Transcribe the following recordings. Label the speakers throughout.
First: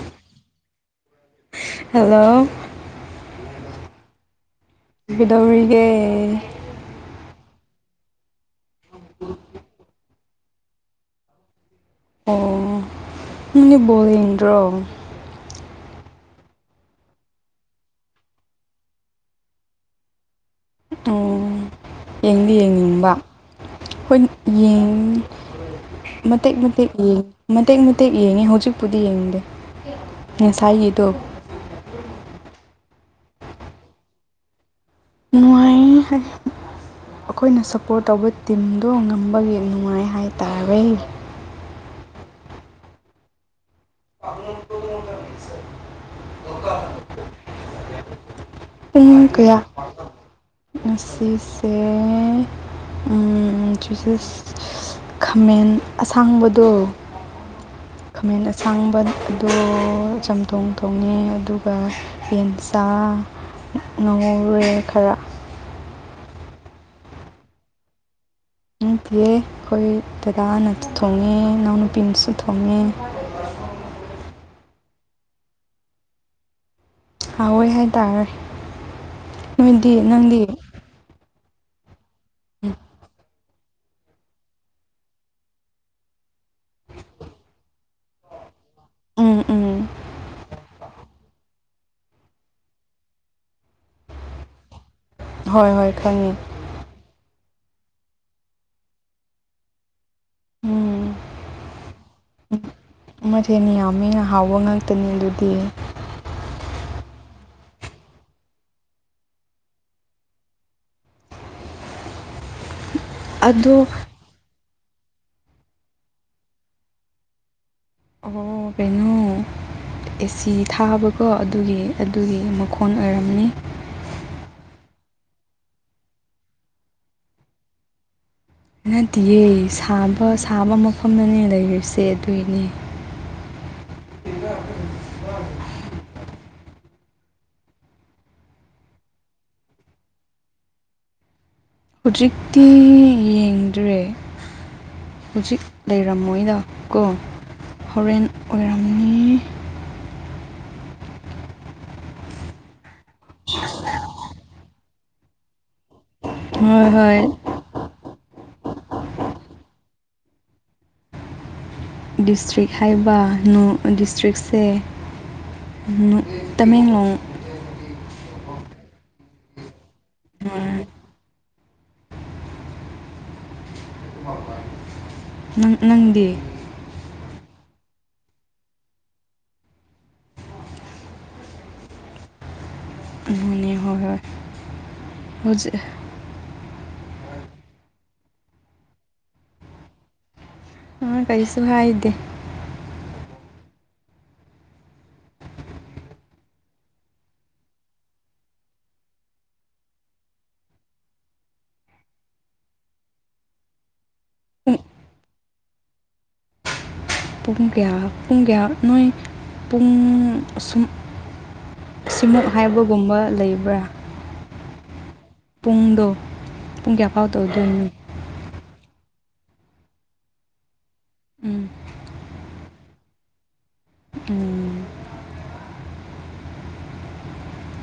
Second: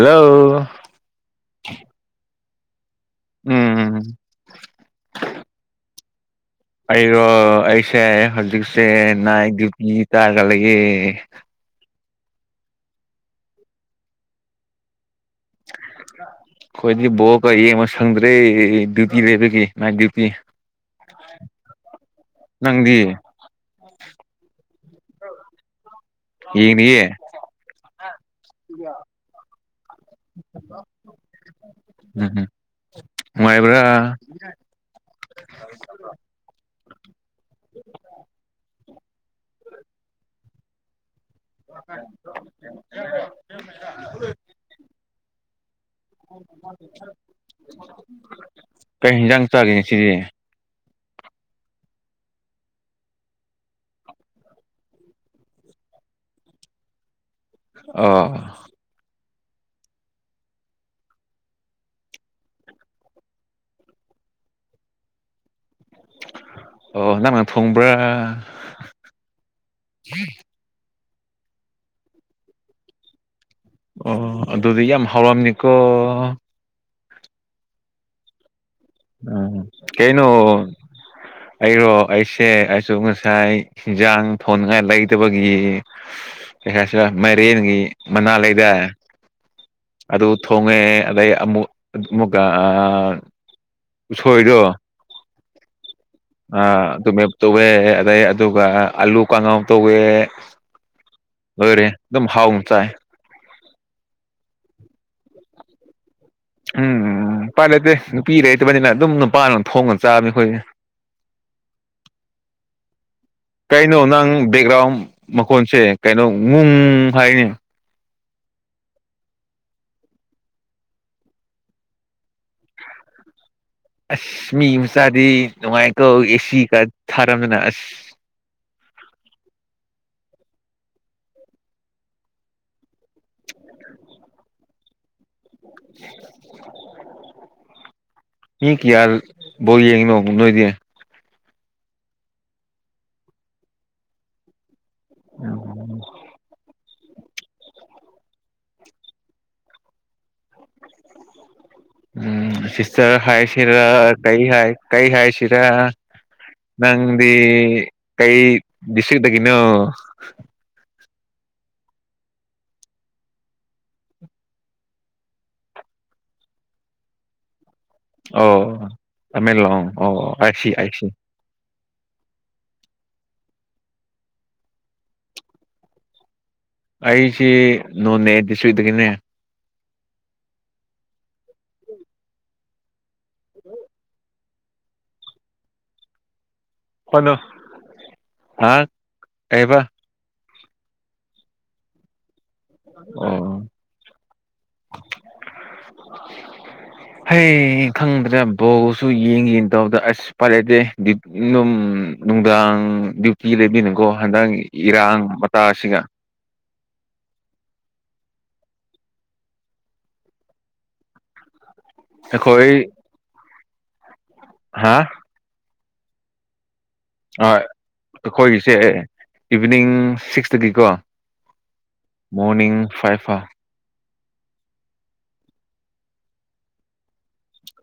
Speaker 1: hello
Speaker 2: hello
Speaker 1: ꯎꯝ
Speaker 2: ꯀꯩꯗꯧꯔꯤꯒꯦ
Speaker 1: ꯑꯩꯔꯣ ꯑꯩꯁꯦ ꯍꯧꯖꯤꯛꯁꯦ ꯅꯥꯏꯠ ꯗ꯭ꯌꯨꯇꯤ ꯇꯥꯔꯒ ꯂꯩꯑꯦ
Speaker 2: ꯑꯣ ꯅꯪꯗꯤ ꯕꯣꯜ ꯌꯦꯡꯗ꯭ꯔꯣ
Speaker 1: ꯑꯩꯈꯣꯏꯗꯤ ꯕꯣꯜꯒ ꯌꯦꯡꯕꯁꯪꯗ꯭ꯔꯦ ꯗ꯭ꯌꯨꯇꯤ ꯂꯩꯕꯒꯤ ꯅꯥꯏꯇ ꯗ꯭ꯌꯨꯇꯤ
Speaker 2: ꯑꯣ ꯌꯦꯡꯗꯤ
Speaker 1: ꯅꯪꯗꯤ
Speaker 2: ꯌꯦꯡꯅꯤꯡꯕ ꯑꯩꯈꯣꯏ ꯌꯦꯟ ꯃꯇꯦꯛ ꯃꯇꯦꯛ
Speaker 1: ꯌꯦꯡꯗꯤꯌꯦ
Speaker 2: ꯌꯦꯡꯉꯤ ꯃꯇꯦꯛ ꯃꯇꯦꯛ ꯌꯦꯡꯉꯤ ꯍꯧꯖꯤꯛꯄꯨꯗꯤ ꯌꯦꯡꯗꯦ ꯉꯁꯥꯏꯒꯤꯗꯣ
Speaker 1: ꯎꯝ ꯎꯝ ꯅꯨꯡꯉꯥꯏꯕ꯭ꯔꯥ
Speaker 2: ꯅꯨꯡꯉꯥꯏ ꯍꯥꯏꯗꯤ ꯑꯩꯈꯣꯏꯅ ꯁꯞꯄꯣꯔꯠ ꯇꯧꯕ ꯇꯤꯝ ꯗꯣ ꯉꯝꯕꯒꯤ ꯅꯨꯡꯉꯥꯏ ꯍꯥꯏꯇꯥꯔꯦ
Speaker 1: [unintelligible]
Speaker 2: [unintelligible]
Speaker 1: ꯀꯩ
Speaker 2: ꯄꯨꯡ
Speaker 1: ꯌꯦꯟꯖꯥꯡ
Speaker 2: ꯀꯌꯥ
Speaker 1: ꯆꯥꯒꯦ ꯉꯁꯤꯗꯤ
Speaker 2: ꯉꯁꯤꯁꯦ ꯎꯝ [unintelligible] ꯈꯥꯃꯦꯟ ꯑꯁꯥꯡꯕꯗꯣ
Speaker 1: ꯑꯣ
Speaker 2: ꯈꯃꯦꯟ ꯑꯥꯁꯥꯡꯕꯗꯣ ꯆꯝꯊꯣꯡ ꯊꯣꯡꯉꯦ ꯑꯗꯨꯒ ꯌꯦꯟꯆꯥꯥ ꯉꯧꯔꯦ ꯈꯔ
Speaker 1: ꯑꯣ ꯅꯪꯅ ꯊꯣꯡꯕ꯭ꯔꯥ
Speaker 2: ꯅꯠꯇꯤꯌꯦ ꯑꯩꯈꯣꯏ ꯗꯗꯥꯅꯁꯨ ꯊꯣꯡꯉꯦ ꯏꯅꯥꯎꯅꯨꯄꯤꯅꯁꯨ ꯊꯣꯡꯉꯦ
Speaker 1: ꯑꯣ ꯑꯗꯨꯗꯤ ꯌꯥꯝ ꯍꯥꯎꯔꯝꯅꯤꯀꯣ
Speaker 2: ꯍꯥꯎꯑꯦ ꯍꯥꯏꯇꯥꯔꯦ
Speaker 1: ꯎꯝ
Speaker 2: ꯅꯣꯏꯗꯤ
Speaker 1: ꯀꯩꯅꯣ
Speaker 2: ꯅꯪꯗꯤ
Speaker 1: ꯑꯩꯔꯣ ꯑꯩꯁꯦ ꯑꯩꯁꯨ ꯉꯁꯥꯏ ꯍꯦꯟꯖꯥꯡ ꯊꯣꯟꯉꯥꯏ ꯂꯩꯇꯕꯒꯤ ꯀꯩ ꯍꯥꯏꯁꯤꯕ ꯃꯥꯏꯔꯦꯟꯒꯤ ꯃꯅꯥ ꯂꯩꯗꯥꯏ
Speaker 2: ꯎꯝ ꯎꯝ
Speaker 1: ꯑꯗꯨ ꯊꯣꯉꯦ ꯑꯗꯩ ꯑꯃꯨꯛ ꯑꯃꯨꯛꯀ ꯑ ꯎꯁꯣꯏꯗꯣ
Speaker 2: ꯍꯣꯏ ꯍꯣꯏ ꯈꯪꯉꯤ
Speaker 1: ꯑ ꯑꯗꯨꯃꯦꯞ ꯇꯧꯑꯦ ꯑꯗꯩ ꯑꯗꯨꯒ ꯑꯥꯂꯨ ꯀꯥꯡꯉꯥꯎ ꯇꯧꯋꯦ
Speaker 2: ꯎꯝ
Speaker 1: ꯂꫭꯏꯔꯦ ꯑꯗꯨꯝ ꯍꯥꯎꯟ ꯆꯥꯏ
Speaker 2: ꯃꯊꯦꯟ ꯌꯥꯝꯃꯤꯅ ꯍꯥꯎꯕ ꯉꯥꯛꯇꯅꯤ ꯑꯗꯨꯗꯤ
Speaker 1: ꯎꯝ ꯎꯄꯥꯏ ꯂꯩꯇꯦ ꯅꯨꯄꯤ ꯂꯩꯇꯕꯅꯤꯅ ꯑꯗꯨꯝ ꯅꯨꯄꯥꯅ ꯊꯣꯡꯉꯒ ꯆꯥꯕꯅꯤ ꯑꯩꯈꯣꯏ
Speaker 2: [inaudible] ꯑꯗꯣ
Speaker 1: ꯀꯩꯅꯣ ꯅꯪ ꯕꯦꯛꯒ꯭ꯔꯥꯎꯟ ꯃꯈꯣꯟꯁꯦ ꯀꯩꯅꯣ ꯉꯨꯡ ꯍꯥꯏꯅꯦ
Speaker 2: ꯍꯣ ꯀꯩꯅꯣ ꯑꯦꯁꯤ ꯊꯥꯕꯀꯣ ꯑꯗꯨꯒꯤ ꯑꯗꯨꯒꯤ ꯃꯈꯣꯟ ꯑꯣꯏꯔꯝꯅꯤ
Speaker 1: ꯑꯁ ꯃꯤ ꯃꯆꯥꯗꯤ ꯅꯨꯡꯉꯥꯏꯀꯣ ꯑꯦꯁꯤꯒ ꯊꯥꯔꯝꯗꯅ ꯑꯁ
Speaker 2: ꯅꯗꯤꯌꯦ ꯁꯥꯕ ꯁꯥꯕ ꯃꯐꯝꯗꯅꯤ ꯂꯩꯔꯤꯁꯦ ꯑꯗꯨꯒꯤꯅꯦ [inaudible]
Speaker 1: ꯃꯤ ꯀꯌꯥ ꯕꯣꯜ ꯌꯦꯡꯉꯤꯅꯣ ꯅꯣꯏꯗꯤ
Speaker 2: ꯍꯧꯖꯤꯛꯇꯤ ꯌꯦꯡꯗ꯭ꯔꯦ ꯍꯧꯖꯤꯛ ꯂꯩꯔꯝꯃꯣꯏꯗ ꯀꯣ ꯍꯣꯔꯦꯟ ꯑꯣꯏꯔꯝꯅꯤ
Speaker 1: ꯎꯝ ꯁꯤꯁꯇꯔ ꯍꯥꯏꯁꯤꯔ ꯀꯩ ꯍꯥꯏ ꯀꯩ ꯍꯥꯏꯁꯤꯔ
Speaker 2: ꯍꯣꯏ ꯍꯣꯏ
Speaker 1: ꯅꯪꯗꯤ ꯀꯩ ꯗꯤꯁꯇ꯭ꯔꯤꯛꯇꯒꯤꯅꯣ
Speaker 2: ꯗꯤꯁꯇ꯭ꯔꯤꯛ ꯍꯥꯏꯕ ꯅꯣ ꯑ ꯗꯤꯁꯇ꯭ꯔꯤꯛꯁꯦ ꯅꯣ ꯇꯃꯦꯡꯂꯣꯡ
Speaker 1: ꯑꯣ ꯇꯃꯦꯡꯂꯣꯡ ꯑꯣ ꯑꯥꯏꯁꯤ ꯑꯥꯏꯁꯤ
Speaker 2: [inaudible] ꯅꯪ ꯅꯪꯗꯤ
Speaker 1: ꯑꯩꯁꯤ ꯅꯣꯅꯦ ꯗꯤꯁꯇ꯭ꯔꯤꯛꯇꯒꯤꯅꯦ
Speaker 2: ꯑꯗꯨꯅꯦ
Speaker 1: [inaudible]
Speaker 2: ꯍꯣꯏ ꯍꯣꯏ ꯍꯧꯖꯤꯛ
Speaker 1: [unintelligible] ꯀꯩꯕ
Speaker 2: ꯑ ꯀꯩꯁꯨꯨ ꯍꯥꯏꯗꯦ
Speaker 1: ꯑꯣ ꯍꯩ ꯈꯪꯗ꯭ꯔꯦ ꯕꯣꯜꯁꯨ ꯌꯦꯡ ꯌꯦꯡ ꯇꯕꯗ ꯑꯁ ꯎꯄꯥꯏꯂꯩꯇꯦ ꯗ꯭ꯌꯨ ꯅꯨꯝ ꯅꯨꯡꯗꯥꯡ ꯗ꯭ꯌꯨꯇꯤ ꯂꯩꯕꯅꯤꯅꯀꯣ ꯍꯟꯗꯥꯡ ꯏꯔꯥꯡ ꯇꯥꯁꯤꯒ
Speaker 2: ꯄꯨꯡ ꯀꯌꯥ ꯄꯨꯡ ꯀꯌꯥ ꯅꯣꯏ ꯄꯨꯡ ꯑꯁꯨꯝ ꯑꯁꯤꯃꯨꯛ
Speaker 1: ꯑꯩꯈꯣꯏ
Speaker 2: ꯍꯥꯏꯕꯒꯨꯝꯕ ꯂꯩꯕ꯭ꯔꯥ
Speaker 1: ꯍꯥꯥ
Speaker 2: ꯄꯨꯡꯗꯣ ꯄꯨꯡ ꯀꯌꯥ ꯑꯐꯥꯎ
Speaker 1: ꯍꯣꯏ
Speaker 2: ꯇꯧꯗꯣꯏꯅꯣ
Speaker 1: ꯑꯩꯈꯣꯏꯒꯤꯁꯦ ꯏꯚꯅꯤꯡ ꯁꯤꯛꯁꯇꯒꯤꯀꯣ
Speaker 2: ꯎꯝ
Speaker 1: ꯃꯣꯔꯅꯤꯡ ꯐꯥꯏꯕꯐꯥꯎ
Speaker 2: ꯎꯝ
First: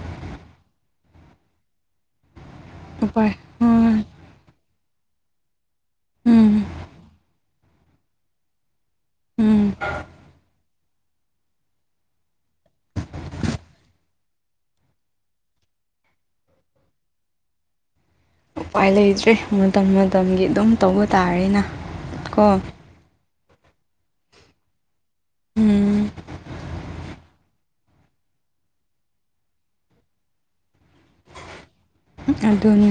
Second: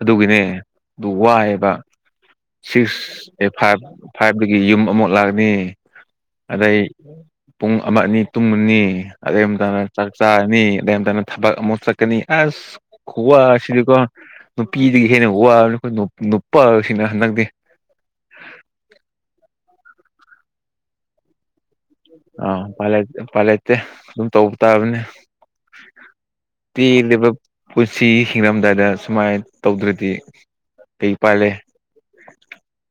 Speaker 1: ꯑꯗꯨꯒꯤꯅꯦ ꯑꯗꯨ ꯋꯥꯑꯦꯕ ꯁꯤꯛꯁ
Speaker 2: ꯎꯄꯥꯏ
Speaker 1: ꯑꯦ ꯐꯥꯏꯚ
Speaker 2: ꯎꯝ
Speaker 1: ꯐꯥꯏꯚꯗꯒꯤ ꯌꯨꯝ ꯑꯃꯨꯛ ꯂꯥꯛꯑꯅꯤ
Speaker 2: ꯎꯝ
Speaker 1: ꯑꯗꯩ ꯄꯨꯡ ꯑꯃ ꯑꯅꯤ ꯇꯨꯝꯃꯅꯤ ꯑꯗꯩ
Speaker 2: ꯎꯝ
Speaker 1: ꯑꯃꯝꯇꯅ ꯆꯥꯛ ꯆꯥꯔꯅꯤ ꯑꯗꯩ ꯑꯃꯝꯇꯅ ꯊꯕꯛ ꯑꯃꯨꯛ ꯆꯠ ꯀꯅꯤ ꯑꯁ ꯈꯨꯋꯥ ꯁꯤꯗꯤꯀꯣ ꯅꯨꯄꯤꯗꯒꯤ ꯍꯦꯟꯅ ꯋꯥꯕꯅꯤ ꯑꯩꯈꯣꯏ ꯅ ꯅꯨꯄꯥ ꯑꯣꯏꯁꯤꯡꯅ ꯍꯟꯗꯛꯇꯤ
Speaker 2: ꯎꯄꯥꯏ ꯂꯩꯇ꯭ꯔꯦ ꯃꯇꯝ ꯃꯇꯝꯒꯤ ꯑꯗꯨꯝ ꯇꯧꯕ ꯇꯥꯔꯦꯅ
Speaker 1: ꯑ
Speaker 2: ꯀꯣ
Speaker 1: ꯎꯄꯥꯂꯩ ꯎꯄꯥꯏꯂꯩꯇꯦ ꯑꯗꯨꯝ ꯇꯧꯕ ꯇꯥꯕꯅꯦ
Speaker 2: ꯎꯝ
Speaker 1: ꯇꯦꯜꯂꯤꯕ ꯄꯨꯟꯁꯤ ꯍꯤꯡꯉꯝꯗꯥꯏꯗ ꯁꯨꯃꯥꯏꯅ ꯇꯧꯗ꯭ꯔꯗꯤ ꯀꯩ ꯄꯥꯏꯂꯩ
Speaker 2: ꯑꯗꯨꯅꯤ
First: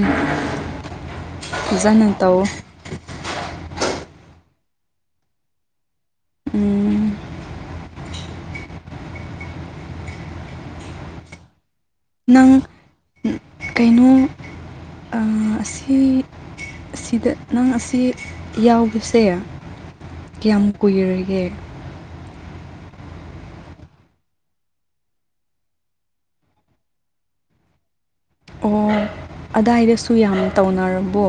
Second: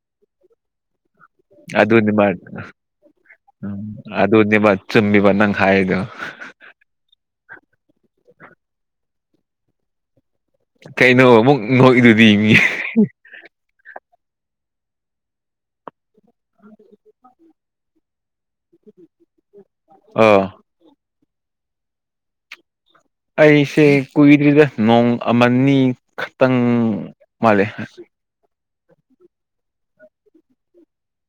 Speaker 2: ꯐꯖꯅ
Speaker 1: ꯑꯗꯨꯅꯤꯃꯛ
Speaker 2: ꯇꯧ
Speaker 1: ꯑꯗꯨꯅꯤꯃꯛ ꯆꯨꯝꯃꯤꯕ ꯅꯪ ꯍꯥꯏꯗꯣ
Speaker 2: ꯎꯝ
Speaker 1: ꯀꯩꯩꯅꯣ ꯑꯃꯨꯛ ꯅꯣꯛꯏꯗꯣ
Speaker 2: ꯅꯪ ꯀꯩꯅꯣ ꯑ ꯑꯁꯤ ꯑꯁꯤꯗ ꯅꯪ ꯑꯁꯤ ꯌꯥꯎꯕꯁꯦ
Speaker 1: ꯑ
Speaker 2: ꯀꯌꯥꯝ ꯀꯨꯏꯔꯒꯦ
Speaker 1: ꯑꯩꯁꯦ ꯀꯨꯏꯗ꯭ꯔꯤꯗ ꯅꯣꯡ ꯑꯃꯅꯤ ꯈꯛꯇꯪ ꯃꯥꯜꯂꯦ
Speaker 2: ꯑꯣ ꯑꯗꯥꯏꯗꯁꯨ ꯌꯥꯝꯅ ꯇꯧꯅꯔꯕꯣ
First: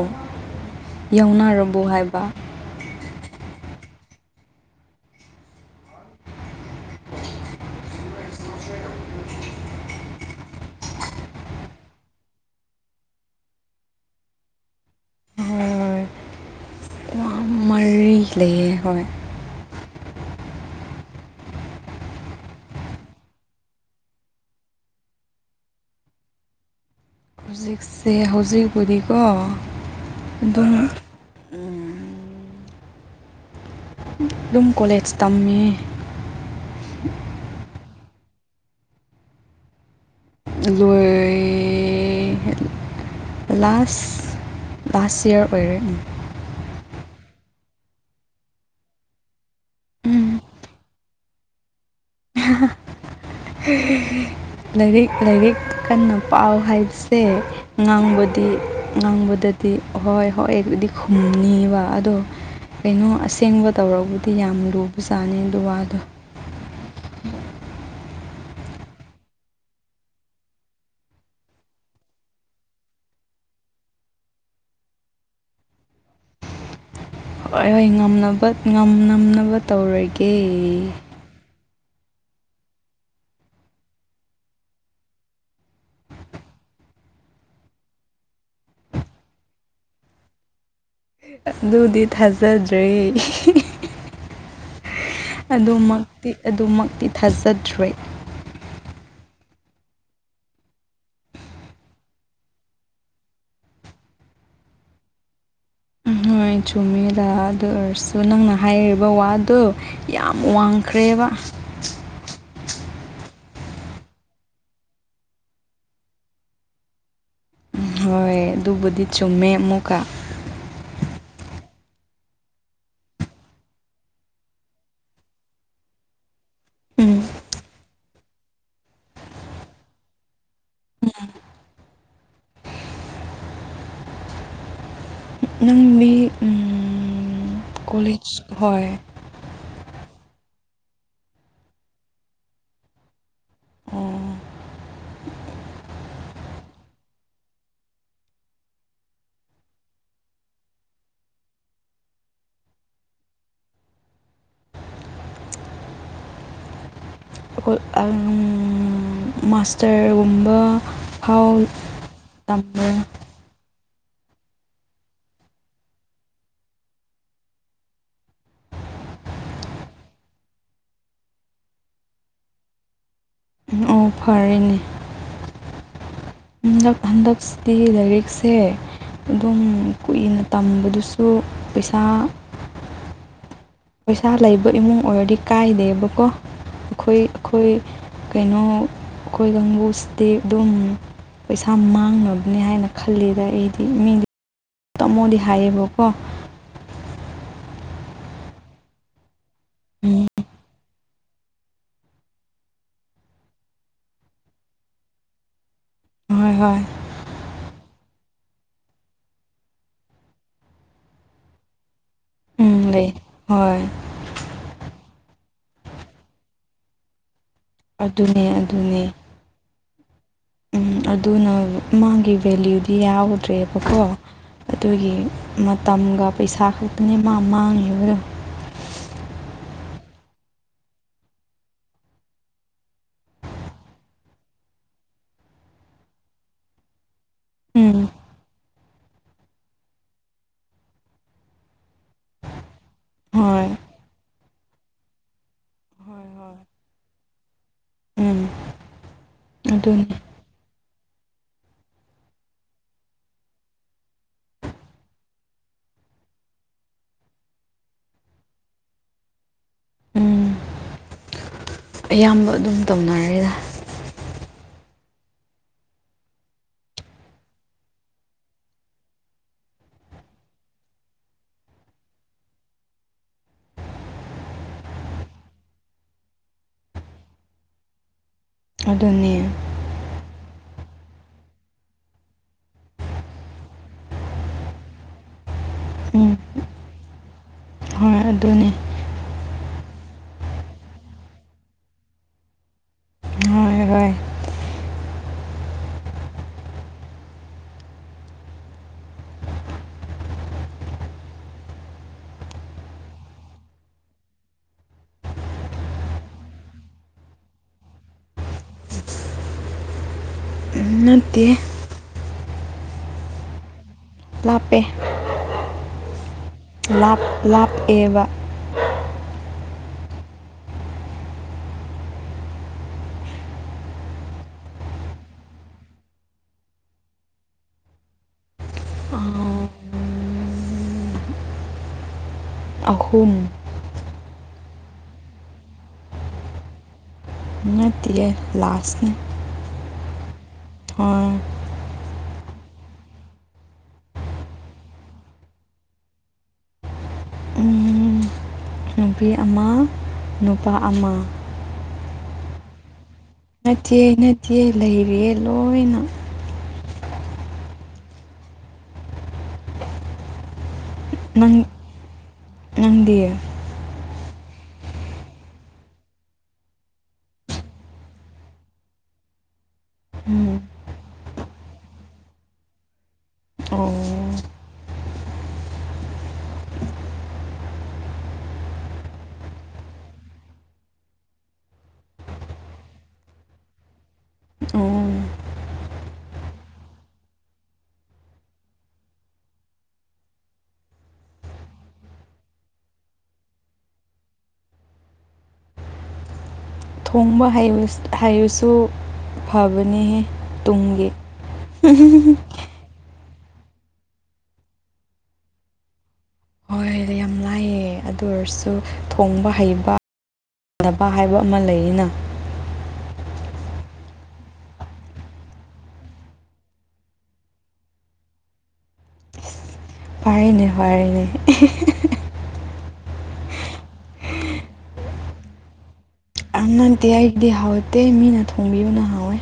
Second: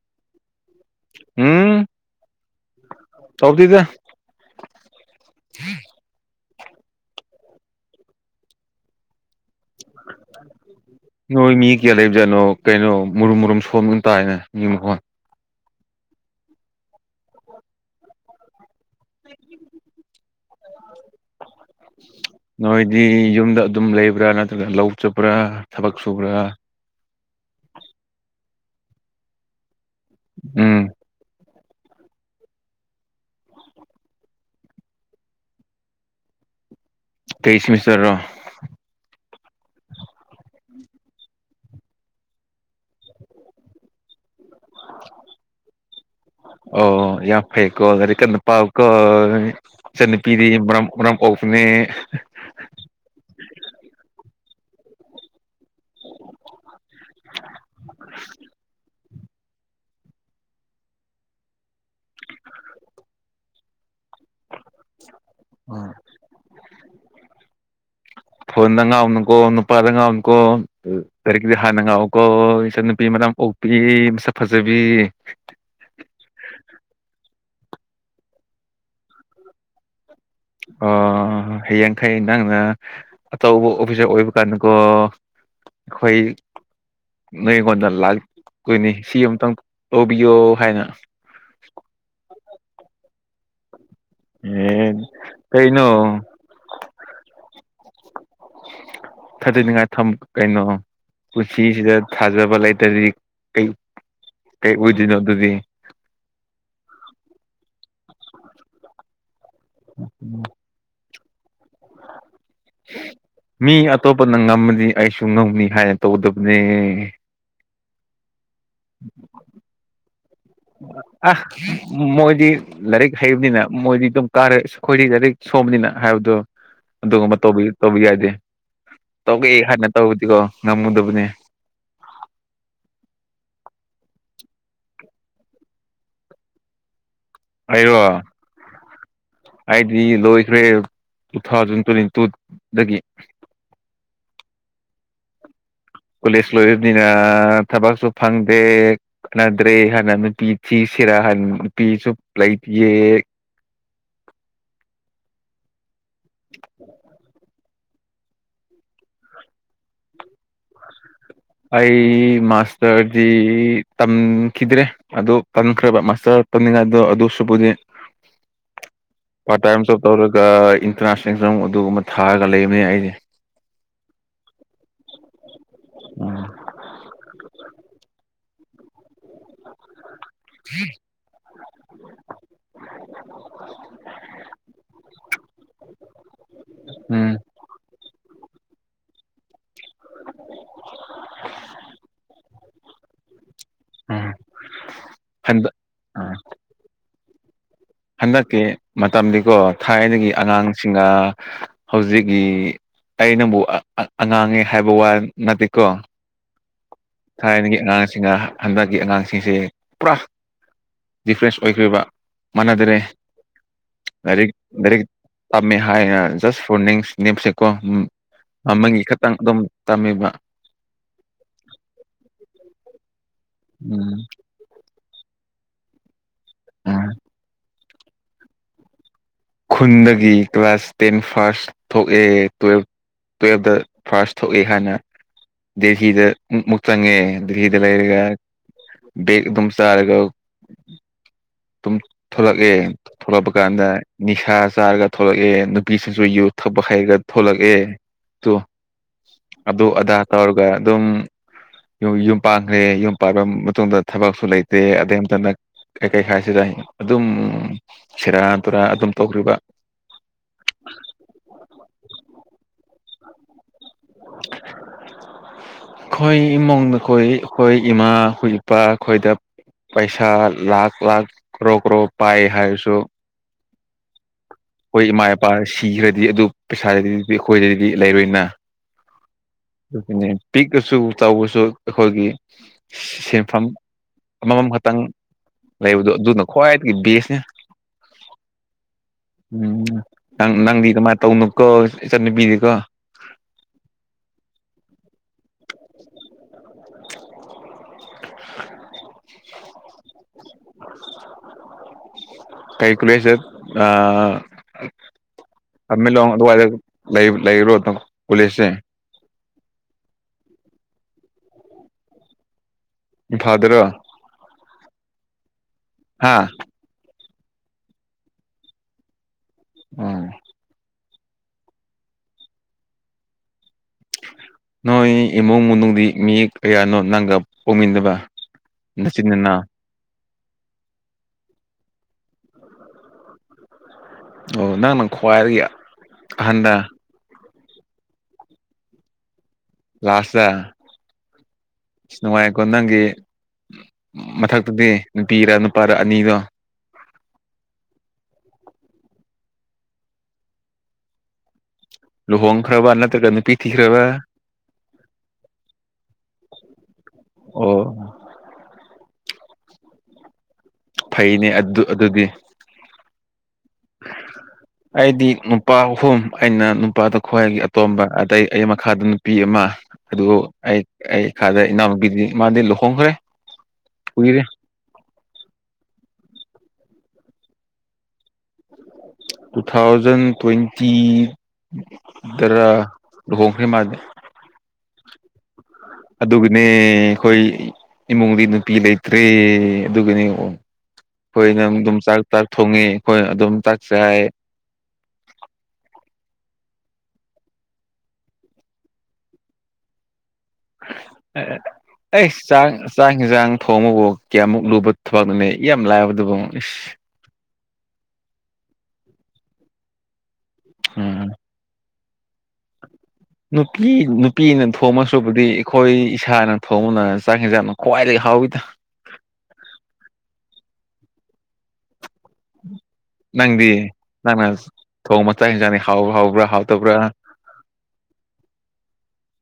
Speaker 2: ꯌꯥꯎꯅꯔꯕꯣ
Speaker 1: ꯎꯝ
Speaker 2: ꯍꯥꯏꯕ
Speaker 1: ꯇꯧꯗꯦꯗ
Speaker 2: [inaudible]
Speaker 1: ꯅꯣꯏ ꯃꯤ ꯀꯌꯥ ꯂꯩꯖꯥꯠꯅꯣ ꯀꯩꯅꯣ ꯃꯔꯨꯝ-ꯃꯔꯨꯝ ꯁꯣꯟꯕ ꯇꯥꯏꯍꯦ ꯃꯤ ꯃꯈꯣꯟ
Speaker 2: ꯃꯔꯤ ꯃꯔꯤ ꯂꯩꯌꯦ ꯍꫭꯏ
Speaker 1: ꯅꯣꯏꯗꯤ ꯌꯨꯝꯗ ꯑꯗꯨꯝ ꯂꯩꯕ꯭ꯔꯥ ꯅꯠꯇ꯭ꯔꯒ ꯂꯧ ꯆꯠꯄ꯭ꯔꯥ ꯊꯕꯛ ꯁꯨꯕ꯭ꯔꯥ
Speaker 2: ꯁꯦ ꯍꯧꯖꯤꯛꯄꯨꯗꯤꯀꯣ
Speaker 1: ꯎꯝ
Speaker 2: ꯑꯗꯨꯝ ꯎꯝ ꯑꯗꯨꯝ ꯀꯣꯂꯦꯖ ꯇꯝꯃꯤ
Speaker 1: ꯀꯩ ꯁꯦꯃꯤꯁꯇꯔ ꯅꯣ
Speaker 2: ꯂꯣꯏꯔꯦ ꯂꯥꯁ ꯂꯥꯁ ꯏꯌꯥꯔ ꯑꯣꯏꯔꯦ
Speaker 1: ꯑꯣ ꯌꯥꯝ ꯐꯩꯀꯣ ꯂꯥꯏꯔꯤꯛ ꯀꯟꯅ ꯄꯥꯎꯀꯣ ꯏꯆꯟ
Speaker 2: ꯎꯝ
Speaker 1: ꯅꯨꯄꯤꯗꯤ ꯃꯔꯝ ꯃꯔꯝ ꯑꯣꯛꯄꯅꯦ
Speaker 2: ꯂꯥꯏꯔꯤꯛ ꯂꯥꯏꯔꯤꯛ ꯀꯟꯅ ꯄꯥꯎ ꯍꯥꯏꯕꯁꯦ ꯉꯥꯡꯕꯗꯤ ꯉꯥꯡꯕꯗꯗꯤ ꯍꯣꯏ ꯍꯣꯏ ꯕꯨꯗꯤ ꯈꯨꯝꯅꯤꯕ ꯑꯗꯣ ꯀꯩꯅꯣ ꯑꯁꯦꯡꯕ ꯇꯧꯔꯛꯄꯇꯤ ꯌꯥꯝ ꯂꯨꯕ ꯖꯥꯠꯅꯤ ꯑꯗꯨ ꯋꯥꯗꯣ [inaudible]
Speaker 1: ꯐꯣꯟꯗ ꯉꯥꯎꯅꯨꯀꯣ ꯅꯨꯄꯥꯗ ꯉꯥꯎꯅꯨꯀꯣ ꯂꯥꯏꯔꯤꯛꯇꯨꯗ ꯍꯥꯟꯅ ꯉꯥꯎꯀꯣ ꯏꯆꯟ ꯅꯨꯨꯄꯤ ꯃꯔꯝ ꯑꯣꯛꯄꯤ ꯃꯁꯛ ꯐꯖꯕꯤ
Speaker 2: ꯍꯣꯏ-ꯍꯣꯏ ꯉꯝꯅꯕ ꯉꯝꯅꯕ ꯇꯧꯔꯒꯦ
Speaker 1: ꯑꯣ ꯍꯌꯦꯡꯈꯩ ꯅꯪꯅ ꯑꯆꯧꯕ ꯑꯣꯐꯤꯁꯥꯔ ꯑꯣꯏꯕ ꯀꯥꯟꯗꯀꯣ ꯑꯩꯗꯣꯏ ꯅꯉꯣꯟꯗ ꯂꯥꯛꯇꯣꯏꯅꯤ ꯁꯤ ꯑꯃꯇꯪ ꯂꯧꯕꯤꯌꯣ ꯍꯥꯏꯅ
Speaker 2: ꯑꯗꯨꯗꯤ ꯊꯥꯖꯗ꯭ꯔꯦ
Speaker 1: ꯑꯦ ꯀꯩꯅꯣ
Speaker 2: ꯑꯗꯨꯃꯛꯇꯤ ꯑꯗꯨꯃꯛꯇꯤ ꯊꯥꯖꯗ꯭ꯔꯦ
Speaker 1: ꯊꯥꯖꯅꯤꯡꯉꯥꯏ ꯊꯃꯨ ꯀꯩꯅꯣ ꯄꯨꯟꯁꯤꯁꯤꯗ ꯊꯥꯖꯕ ꯂꯩꯇ꯭ꯔꯗꯤ ꯀꯩ ꯀꯩ ꯑꯣꯏꯗꯣꯏꯅꯣ ꯑꯗꯨꯗꯤ
Speaker 2: ꯅꯣꯏ ꯆꯨꯝꯃꯦꯗ ꯑꯗꯨ ꯑꯣꯏꯔꯁꯨ ꯅꯪꯅ ꯍꯥꯏꯔꯤꯕ ꯋꯥꯗꯣ ꯗꯣ ꯌꯥꯝ ꯋꯥꯡꯈ꯭ꯔꯦꯕ
Speaker 1: ꯃꯤ ꯑꯇꯣꯞꯄꯅ ꯉꯝꯃꯗꯤ ꯑꯩꯁꯨ ꯉꯝꯅꯤ ꯍꯥꯏꯅ ꯇꯧꯒꯗꯕꯅꯦ
Speaker 2: ꯍꯣꯏ ꯑꯗꯨꯕꯨꯗꯤ ꯆꯨꯝꯃꯦ ꯑꯃꯨꯛꯀ
Speaker 1: ꯑ ꯃꯣꯏꯗꯤ ꯂꯥꯏꯔꯤꯛ ꯍꯩꯕꯅꯤꯅ ꯃꯣꯏꯗꯤ ꯑꯗꯨꯝ ꯀꯥꯔꯦ ꯑꯩꯈꯣꯏꯗꯤ ꯂꯥꯏꯔꯤꯛ ꯁꯣꯕꯅꯤꯅ ꯍꯥꯏꯕꯗꯣ
Speaker 2: ꯎꯝ
Speaker 1: ꯑꯗꯨꯒꯨꯝꯕꯗꯣ ꯇꯧꯕ ꯌꯥꯗꯦ ꯇꯧꯒꯦ ꯍꯥꯏꯅ ꯇꯧꯔꯗꯤꯀꯣ ꯉꯝꯒꯗꯕꯅꯦ
Speaker 2: ꯅꯪꯗꯤ ꯎꯝ
Speaker 1: ꯍꯥꯏꯔꯣ
Speaker 2: ꯀꯣꯂꯦꯖ ꯍꯣꯏ
Speaker 1: ꯑꯩꯗꯤ ꯂꯣꯏꯈ꯭ꯔꯦ ꯇꯨ ꯊꯥꯎꯖꯟ ꯇ꯭ꯋꯦꯟꯇꯤ ꯇꯨꯠ ꯗꯒꯤ ꯀꯣꯂꯦꯖ ꯂꯣꯏꯔꯕꯅꯤꯅ ꯊꯕꯛꯁꯨ ꯐꯪꯗꯦ ꯀꯥꯟꯅꯗ꯭ꯔꯦ ꯍꯥꯟꯅ ꯅꯨꯄꯤ ꯊꯤꯁꯤꯔ ꯍꯟ ꯅꯨꯄꯤꯁꯨ ꯂꯩꯇꯤꯌꯦ [inaudible]
Speaker 2: ꯑꯪ ꯃꯥꯁꯇꯔꯒꯨꯝꯕ ꯐꯥꯎ
Speaker 1: ꯑꯩ
Speaker 2: ꯇꯝꯕ꯭ꯔꯥ
Speaker 1: ꯃꯥꯁꯇꯔꯗꯤ ꯇꯝꯈꯤꯗ꯭ꯔꯦ ꯑꯗꯨ ꯇꯟꯈ꯭ꯔꯕ ꯃꯥꯁꯇꯔ ꯇꯝꯃꯤꯉꯥꯏꯗꯣ ꯑꯗꯨꯁꯨꯕꯨꯗꯤ ꯄꯥꯔꯠ ꯇꯥꯏꯝ ꯖꯣꯕ ꯇꯧꯔꯒ ꯏꯟꯇꯔꯥꯟꯁ ꯑꯦꯛꯖꯥꯝ ꯑꯗꯨꯒꯨꯝꯕ ꯊꯥꯔꯒ ꯂꯩꯕꯅꯦ ꯑꯩꯖꯦ
Speaker 2: ꯑꯣ ꯐꯔꯦꯅꯦ ꯍꯟꯗꯛ ꯍꯟꯗꯛꯁꯇꯤ ꯂꯥꯏꯔꯤꯛꯁꯦ ꯑꯗꯨꯝ ꯀꯨꯏꯅ ꯇꯝꯕꯗꯨꯁꯨ ꯄꯩꯁꯥ ꯄꯩꯁꯥ ꯂꯩꯕ ꯏꯃꯨꯡ ꯑꯣꯏꯔꯗꯤ ꯀꯥꯏꯗꯦꯕꯀꯣ ꯑꯈꯣꯏ
Speaker 1: ꯎꯝ
Speaker 2: ꯑꯈꯣꯏ ꯀꯩꯅꯣ ꯑꯈꯣꯏ ꯀꯥꯡꯕꯨꯁꯤꯗꯤ ꯑꯗꯨꯝ ꯄꯩꯁꯥ ꯃꯥꯡꯅꯕꯅꯦ ꯍꯥꯏꯅ ꯈꯜꯂꯤꯗ ꯑꯩꯗꯤ ꯃꯤꯗꯤ ꯇꯝꯃꯣꯗꯤ
Speaker 1: ꯍꯟꯗꯛ
Speaker 2: ꯍꯥꯏꯌꯦꯕ ꯀꯣ
Speaker 1: ꯍꯟꯗꯛꯀꯤ ꯃꯇꯝꯗꯤꯀꯣ
Speaker 2: ꯎꯝ
Speaker 1: ꯊꯥꯏꯅꯒꯤ ꯑꯉꯥꯡ ꯁꯤꯡꯒ ꯍꯧꯖꯤꯛꯒꯤ ꯑꯩ ꯅꯪꯕꯨ ꯑꯥ ꯑꯥ ꯑꯉꯥꯡꯅꯦ ꯍꯥꯏꯕ ꯋꯥ ꯅꯠꯇꯦꯀꯣ
Speaker 2: ꯍꯣꯏ ꯍꯣꯏ
Speaker 1: ꯊꯥꯏꯅꯒꯤ ꯑꯉꯥꯡꯁꯤꯡꯅ ꯍꯟꯗꯛꯀꯤ ꯑꯉꯥꯡꯁꯤꯡꯁꯦ ꯄꯨꯔꯥ ꯗꯤꯐ꯭ꯔꯦꯁ ꯑꯣꯏꯈ꯭ꯔꯦꯕ
Speaker 2: ꯎꯝ
Speaker 1: ꯃꯥꯟꯅꯗꯔꯦ
Speaker 2: ꯂꯩ ꯍꯣꯏ
Speaker 1: ꯂꯥꯏꯔꯤꯛ ꯂꯔꯤꯛ ꯇꯝꯃꯦ ꯍꯥꯏꯅ ꯖꯁ ꯐꯣꯔ ꯅꯦꯝ ꯁꯦꯛ ꯀꯣ ꯎꯝ
Speaker 2: ꯑꯗꯨꯅꯦ
Speaker 1: ꯑꯃꯅꯤ
Speaker 2: ꯑꯗꯨꯅꯦ
Speaker 1: ꯈꯇꯪ ꯑꯗꯨꯝ ꯇꯝꯃꯦꯕ
Speaker 2: ꯎꯝ ꯑꯗꯨꯅ ꯃꯥꯒꯤ ꯚꯦꯂꯌꯨꯗꯤ ꯌꯥꯎꯗ꯭ꯔꯦꯕꯀꯣ
Speaker 1: ꯎꯝ
Speaker 2: ꯑꯗꯨꯒꯤ ꯃꯇꯝꯒ ꯄꯩꯁꯥ ꯈꯛꯇꯅꯦ ꯃꯥ ꯃꯥꯡꯉꯤꯕꯗꯣ
Speaker 1: ꯈꯨꯟꯗꯒꯤ ꯀ꯭ꯂꯥꯁ ꯇꯦꯟ ꯐꯥꯔꯁ ꯊꯣꯛꯑꯦ ꯇꯨꯋꯦꯜꯞ ꯇꯨꯌꯦꯞꯇ ꯐꯥꯔꯁ ꯊꯣꯛꯏ ꯍꯥꯏꯅ ꯗꯦꯜꯍꯤꯗ ꯃꯨꯛ ꯆꯪꯉꯦ ꯗꯤꯜꯂꯤꯗ
Speaker 2: ꯎꯝ
Speaker 1: ꯂꯩꯔꯒ ꯕꯦꯛ ꯑꯗꯨꯝ ꯆꯥꯔꯒ ꯇꯨꯝ ꯊꯣꯛꯂꯛꯑꯦ ꯊꯣꯛꯂꯛꯄ
Speaker 2: ꯍꯣꯏ
Speaker 1: ꯀꯥꯟꯗ ꯅꯤꯁꯥ ꯆꯥꯔꯒ ꯊꯣꯛꯂꯛꯑꯦ ꯅꯨꯄꯤꯁꯤꯡꯁꯨ
Speaker 2: ꯍꯣꯏ
Speaker 1: ꯌꯨ
Speaker 2: ꯍꯣꯏ
Speaker 1: ꯊꯛꯄ ꯍꯩꯔꯒ ꯊꯣꯛꯂꯛꯑꯦ
Speaker 2: ꯎꯝ
Speaker 1: ꯇꯨ ꯑꯗꯨ
Speaker 2: ꯑꯗꯨꯅꯤ
Speaker 1: ꯑꯗꯥꯥ ꯇꯧꯔꯒ ꯑꯗꯨꯝ ꯌꯣ ꯌꯨꯝ ꯄꯥꯟꯒꯔꯦ ꯌꯨꯝ ꯄꯥꯟꯕ ꯃꯇꯨꯡꯗ ꯊꯕꯛꯁꯨ ꯂꯩꯇꯦ ꯑꯗꯩ ꯑꯝꯇ ꯅꯛ ꯀꯩ ꯀꯩ ꯍꯥꯏꯁꯤꯔ ꯑꯗꯨꯝ ꯁꯦꯔꯥꯟ ꯇꯨꯔꯥꯟ ꯑꯗꯨꯝ ꯇꯧꯈ꯭ꯔꯤꯕ
Speaker 2: ꯎꯝ ꯑꯌꯥꯝꯕ ꯑꯗꯨꯝ ꯇꯧꯅꯔꯦꯗ [inaudible]
Speaker 1: ꯈꯣꯏ ꯏꯃꯨꯡꯗꯈꯣꯏ ꯑꯈꯣꯏ ꯏꯃꯥ ꯑꯈꯣꯏ ꯏꯄꯥ ꯑꯈꯣꯏꯗ ꯄꯩꯁꯥ ꯂꯥꯛ ꯂꯥꯛ ꯀ꯭ꯔꯣ ꯀ꯭ꯔꯣ ꯄꯥꯏ ꯍꯥꯏꯔꯁꯨ ꯈꯣꯏ ꯏꯃꯥ ꯏꯄꯥ ꯁꯤꯈ꯭ꯔꯗꯤ ꯑꯗꯨ ꯄꯩꯁꯥꯗꯨꯗꯤ ꯑꯈꯣꯏꯗꯗꯤ ꯂꯩꯔꯣꯏꯅ
Speaker 2: ꯑꯗꯨꯅꯦ
Speaker 1: ꯗꯨꯒꯤꯅꯦ ꯄꯤꯛꯑꯁꯨ ꯆꯥꯎꯕꯁꯨ ꯑꯩꯈꯣꯏꯒꯤ ꯁꯦꯐꯝ ꯑꯃꯃꯝ ꯈꯇꯪ ꯂꯩꯕꯗꯣ
Speaker 2: ꯎꯝ
Speaker 1: ꯑꯗꯨꯅ ꯈ꯭ꯋꯥꯏꯗꯒꯤ ꯕꯦꯁꯅꯦ
Speaker 2: ꯍꯣꯏ ꯑꯗꯨꯅꯦ
Speaker 1: ꯎꯝ ꯅꯪ ꯅꯪꯗꯤ ꯀꯃꯥꯏ ꯇꯧꯅꯨꯀꯣ ꯏꯆꯟ ꯅꯨꯄꯤꯗꯤꯀꯣ
Speaker 2: ꯍꯣꯏ ꯍꯣꯏ
Speaker 1: [inaudible] [inaudible]
Speaker 2: [unintelligible]
Speaker 1: ꯀꯩ ꯀꯨꯂꯦꯖꯗ ꯑꯥ ꯊꯝꯃꯤꯜꯂꯣꯡ ꯑꯗꯨꯋꯥꯏꯗ ꯂꯩꯔꯣ ꯄꯨꯂꯤꯁꯁꯦ
Speaker 2: ꯅꯠꯇꯦ
Speaker 1: ꯐꯝꯚꯥꯜꯗ꯭ꯔꯣ
Speaker 2: ꯂꯥꯞꯄꯦ
Speaker 1: ꯍꯥꯥ
Speaker 2: ꯂꯞ ꯂꯥꯞꯄꯦꯕ
Speaker 1: ꯎꯝ ꯅꯣꯏ ꯏꯃꯨꯡ ꯃꯅꯨꯡꯗꯤ ꯃꯤ ꯀꯌꯥꯅꯣ ꯅꯪꯒ ꯄꯣꯛꯃꯤꯟꯅꯕ ꯅꯆꯤꯟ ꯅꯅꯥꯎ
Speaker 2: ꯑꯍꯨꯝ
Speaker 1: ꯑꯣ ꯅꯪꯅ ꯈ꯭ꯋꯥꯏꯗꯒꯤ ꯑꯍꯟꯂ
Speaker 2: ꯉꯠꯇꯤꯌꯦ ꯂꯥꯁꯅꯤ
Speaker 1: ꯂꯥꯁꯅꯦ
Speaker 2: ꯍꯣꯏ
Speaker 1: ꯑꯁ ꯅꯨꯡꯉꯥꯏꯀꯣ ꯅꯪꯒꯤ ꯃꯊꯛꯇꯗꯤ ꯅꯨꯄꯤꯔ ꯅꯨꯄꯥꯔ ꯑꯅꯤꯗꯣ
Speaker 2: ꯎꯝ ꯅꯨꯄꯤ ꯑꯃ ꯅꯨꯄꯥ ꯑꯃ
Speaker 1: ꯂꯣꯍꯣꯡꯈ꯭ꯔꯕꯥ ꯅꯇ꯭ꯔꯒ ꯅꯨꯄꯤ
Speaker 2: ꯅꯠꯇꯦ
Speaker 1: ꯊꯤꯈ꯭ꯔꯕ
Speaker 2: ꯅꯠꯇꯦ ꯂꯩꯔꯤ ꯂꯣꯏꯅ
Speaker 1: ꯑꯣ ꯐꯩꯅꯦ
Speaker 2: ꯅꯪ
Speaker 1: ꯑꯗꯨ ꯑꯗꯨꯗꯤ
Speaker 2: ꯅꯪꯗꯤ [unintelligible]
Speaker 1: ꯑꯩꯗꯤ ꯅꯨꯄꯥ ꯑꯍꯨꯝ ꯑꯩꯅ ꯅꯨꯄꯥꯗ ꯈ꯭ꯋꯥꯏꯒꯤ ꯑꯇꯣꯝꯕ ꯑꯗꯩ ꯑꯩ ꯃꯈꯥꯗ ꯅꯨꯄꯤ ꯑꯃ ꯑꯗꯨ
Speaker 2: ꯎꯝ
Speaker 1: ꯑꯩ ꯑꯩ ꯈꯥꯗ ꯏꯅꯥꯎꯨꯄꯤꯗꯤ ꯃꯥꯗꯤ ꯂꯨꯍꯣꯡꯈ꯭ꯔꯦ
Speaker 2: ꯑꯣ
Speaker 1: ꯀꯨꯏꯔꯦ ꯇꯨ ꯊꯥꯎꯖꯟ ꯇ꯭ꯋꯦꯟꯇꯤ ꯗꯔꯥ ꯂꯨꯍꯣꯡꯈ꯭ꯔꯦ ꯃꯥꯗꯤ
Speaker 2: ꯑꯣ
Speaker 1: ꯑꯗꯨꯒꯅꯦ ꯑꯩꯈꯣꯏ ꯏꯃꯨꯡꯗꯤ ꯅꯨꯄꯤ ꯂꯩꯇ꯭ꯔꯦ ꯑꯗꯨꯒꯅꯤ ꯑꯣ ꯑꯩꯈꯣꯏꯅ ꯑꯗꯨꯝ ꯆꯥꯛ ꯆꯥꯛ ꯊꯣꯡꯉꯦ ꯍꯣꯏꯅ ꯑꯗꯨꯝ ꯆꯥꯛ ꯆꯥꯏ
Speaker 2: ꯊꯣꯡꯕ ꯍꯩꯕ ꯍꯣꯕꯁꯨ ꯐꯕꯅꯤꯍꯦ
Speaker 1: ꯑꯦ ꯆꯥꯛ ꯆꯥꯛ ꯍꯦꯟꯖꯥꯡ ꯊꯣꯡꯉꯕꯕꯨ ꯀꯌꯥꯃꯨꯛ ꯂꯨꯕ ꯊꯕꯛꯅꯣ ꯌꯥꯝ ꯂꯥꯏꯕꯗꯨꯕꯨ ꯏꯁ
Speaker 2: ꯃꯔ ꯌꯥꯝ ꯂꯥꯏꯌꯦ ꯑꯗꯨ ꯑꯣꯏꯔꯁꯨ ꯊꯣꯡꯕ ꯍꯩꯕ [inaudible]
Speaker 1: ꯎꯝ
Speaker 2: ꯍꯥꯏꯕ ꯑꯃ ꯂꯩꯌꯦꯅ
Speaker 1: ꯅꯨꯄꯤ ꯅꯨꯄꯤꯅ ꯊꯣꯡꯉꯗꯧ ꯁꯔꯨꯛꯄꯨꯗꯤ ꯑꯩꯈꯣꯏ ꯏꯁꯥꯅ ꯊꯣꯡꯕꯅ ꯆꯥꯛ ꯍꯦꯟꯖꯥꯡ ꯀ꯭ꯋꯥꯥꯏꯗꯒꯤ ꯍꯥꯎꯏꯗ
Speaker 2: ꯍꯣꯏꯅꯦ
Speaker 1: ꯅꯪꯗꯤ ꯅꯪꯅ ꯊꯣꯡꯕ ꯆꯥꯛ ꯍꯦꯟꯖꯥꯡꯅꯤ ꯍꯥꯎꯕ꯭ꯔꯥ ꯍꯥꯎꯕ꯭ꯔꯥ ꯍꯥꯎ
Speaker 2: ꯌꯥꯝ ꯅꯠꯇꯦ ꯑꯩꯒꯤꯗꯤ ꯍꯥꯎꯇꯦ ꯃꯤꯅ ꯊꯣꯡꯕꯤꯕꯅꯥ ꯍꯥꯎꯋꯦ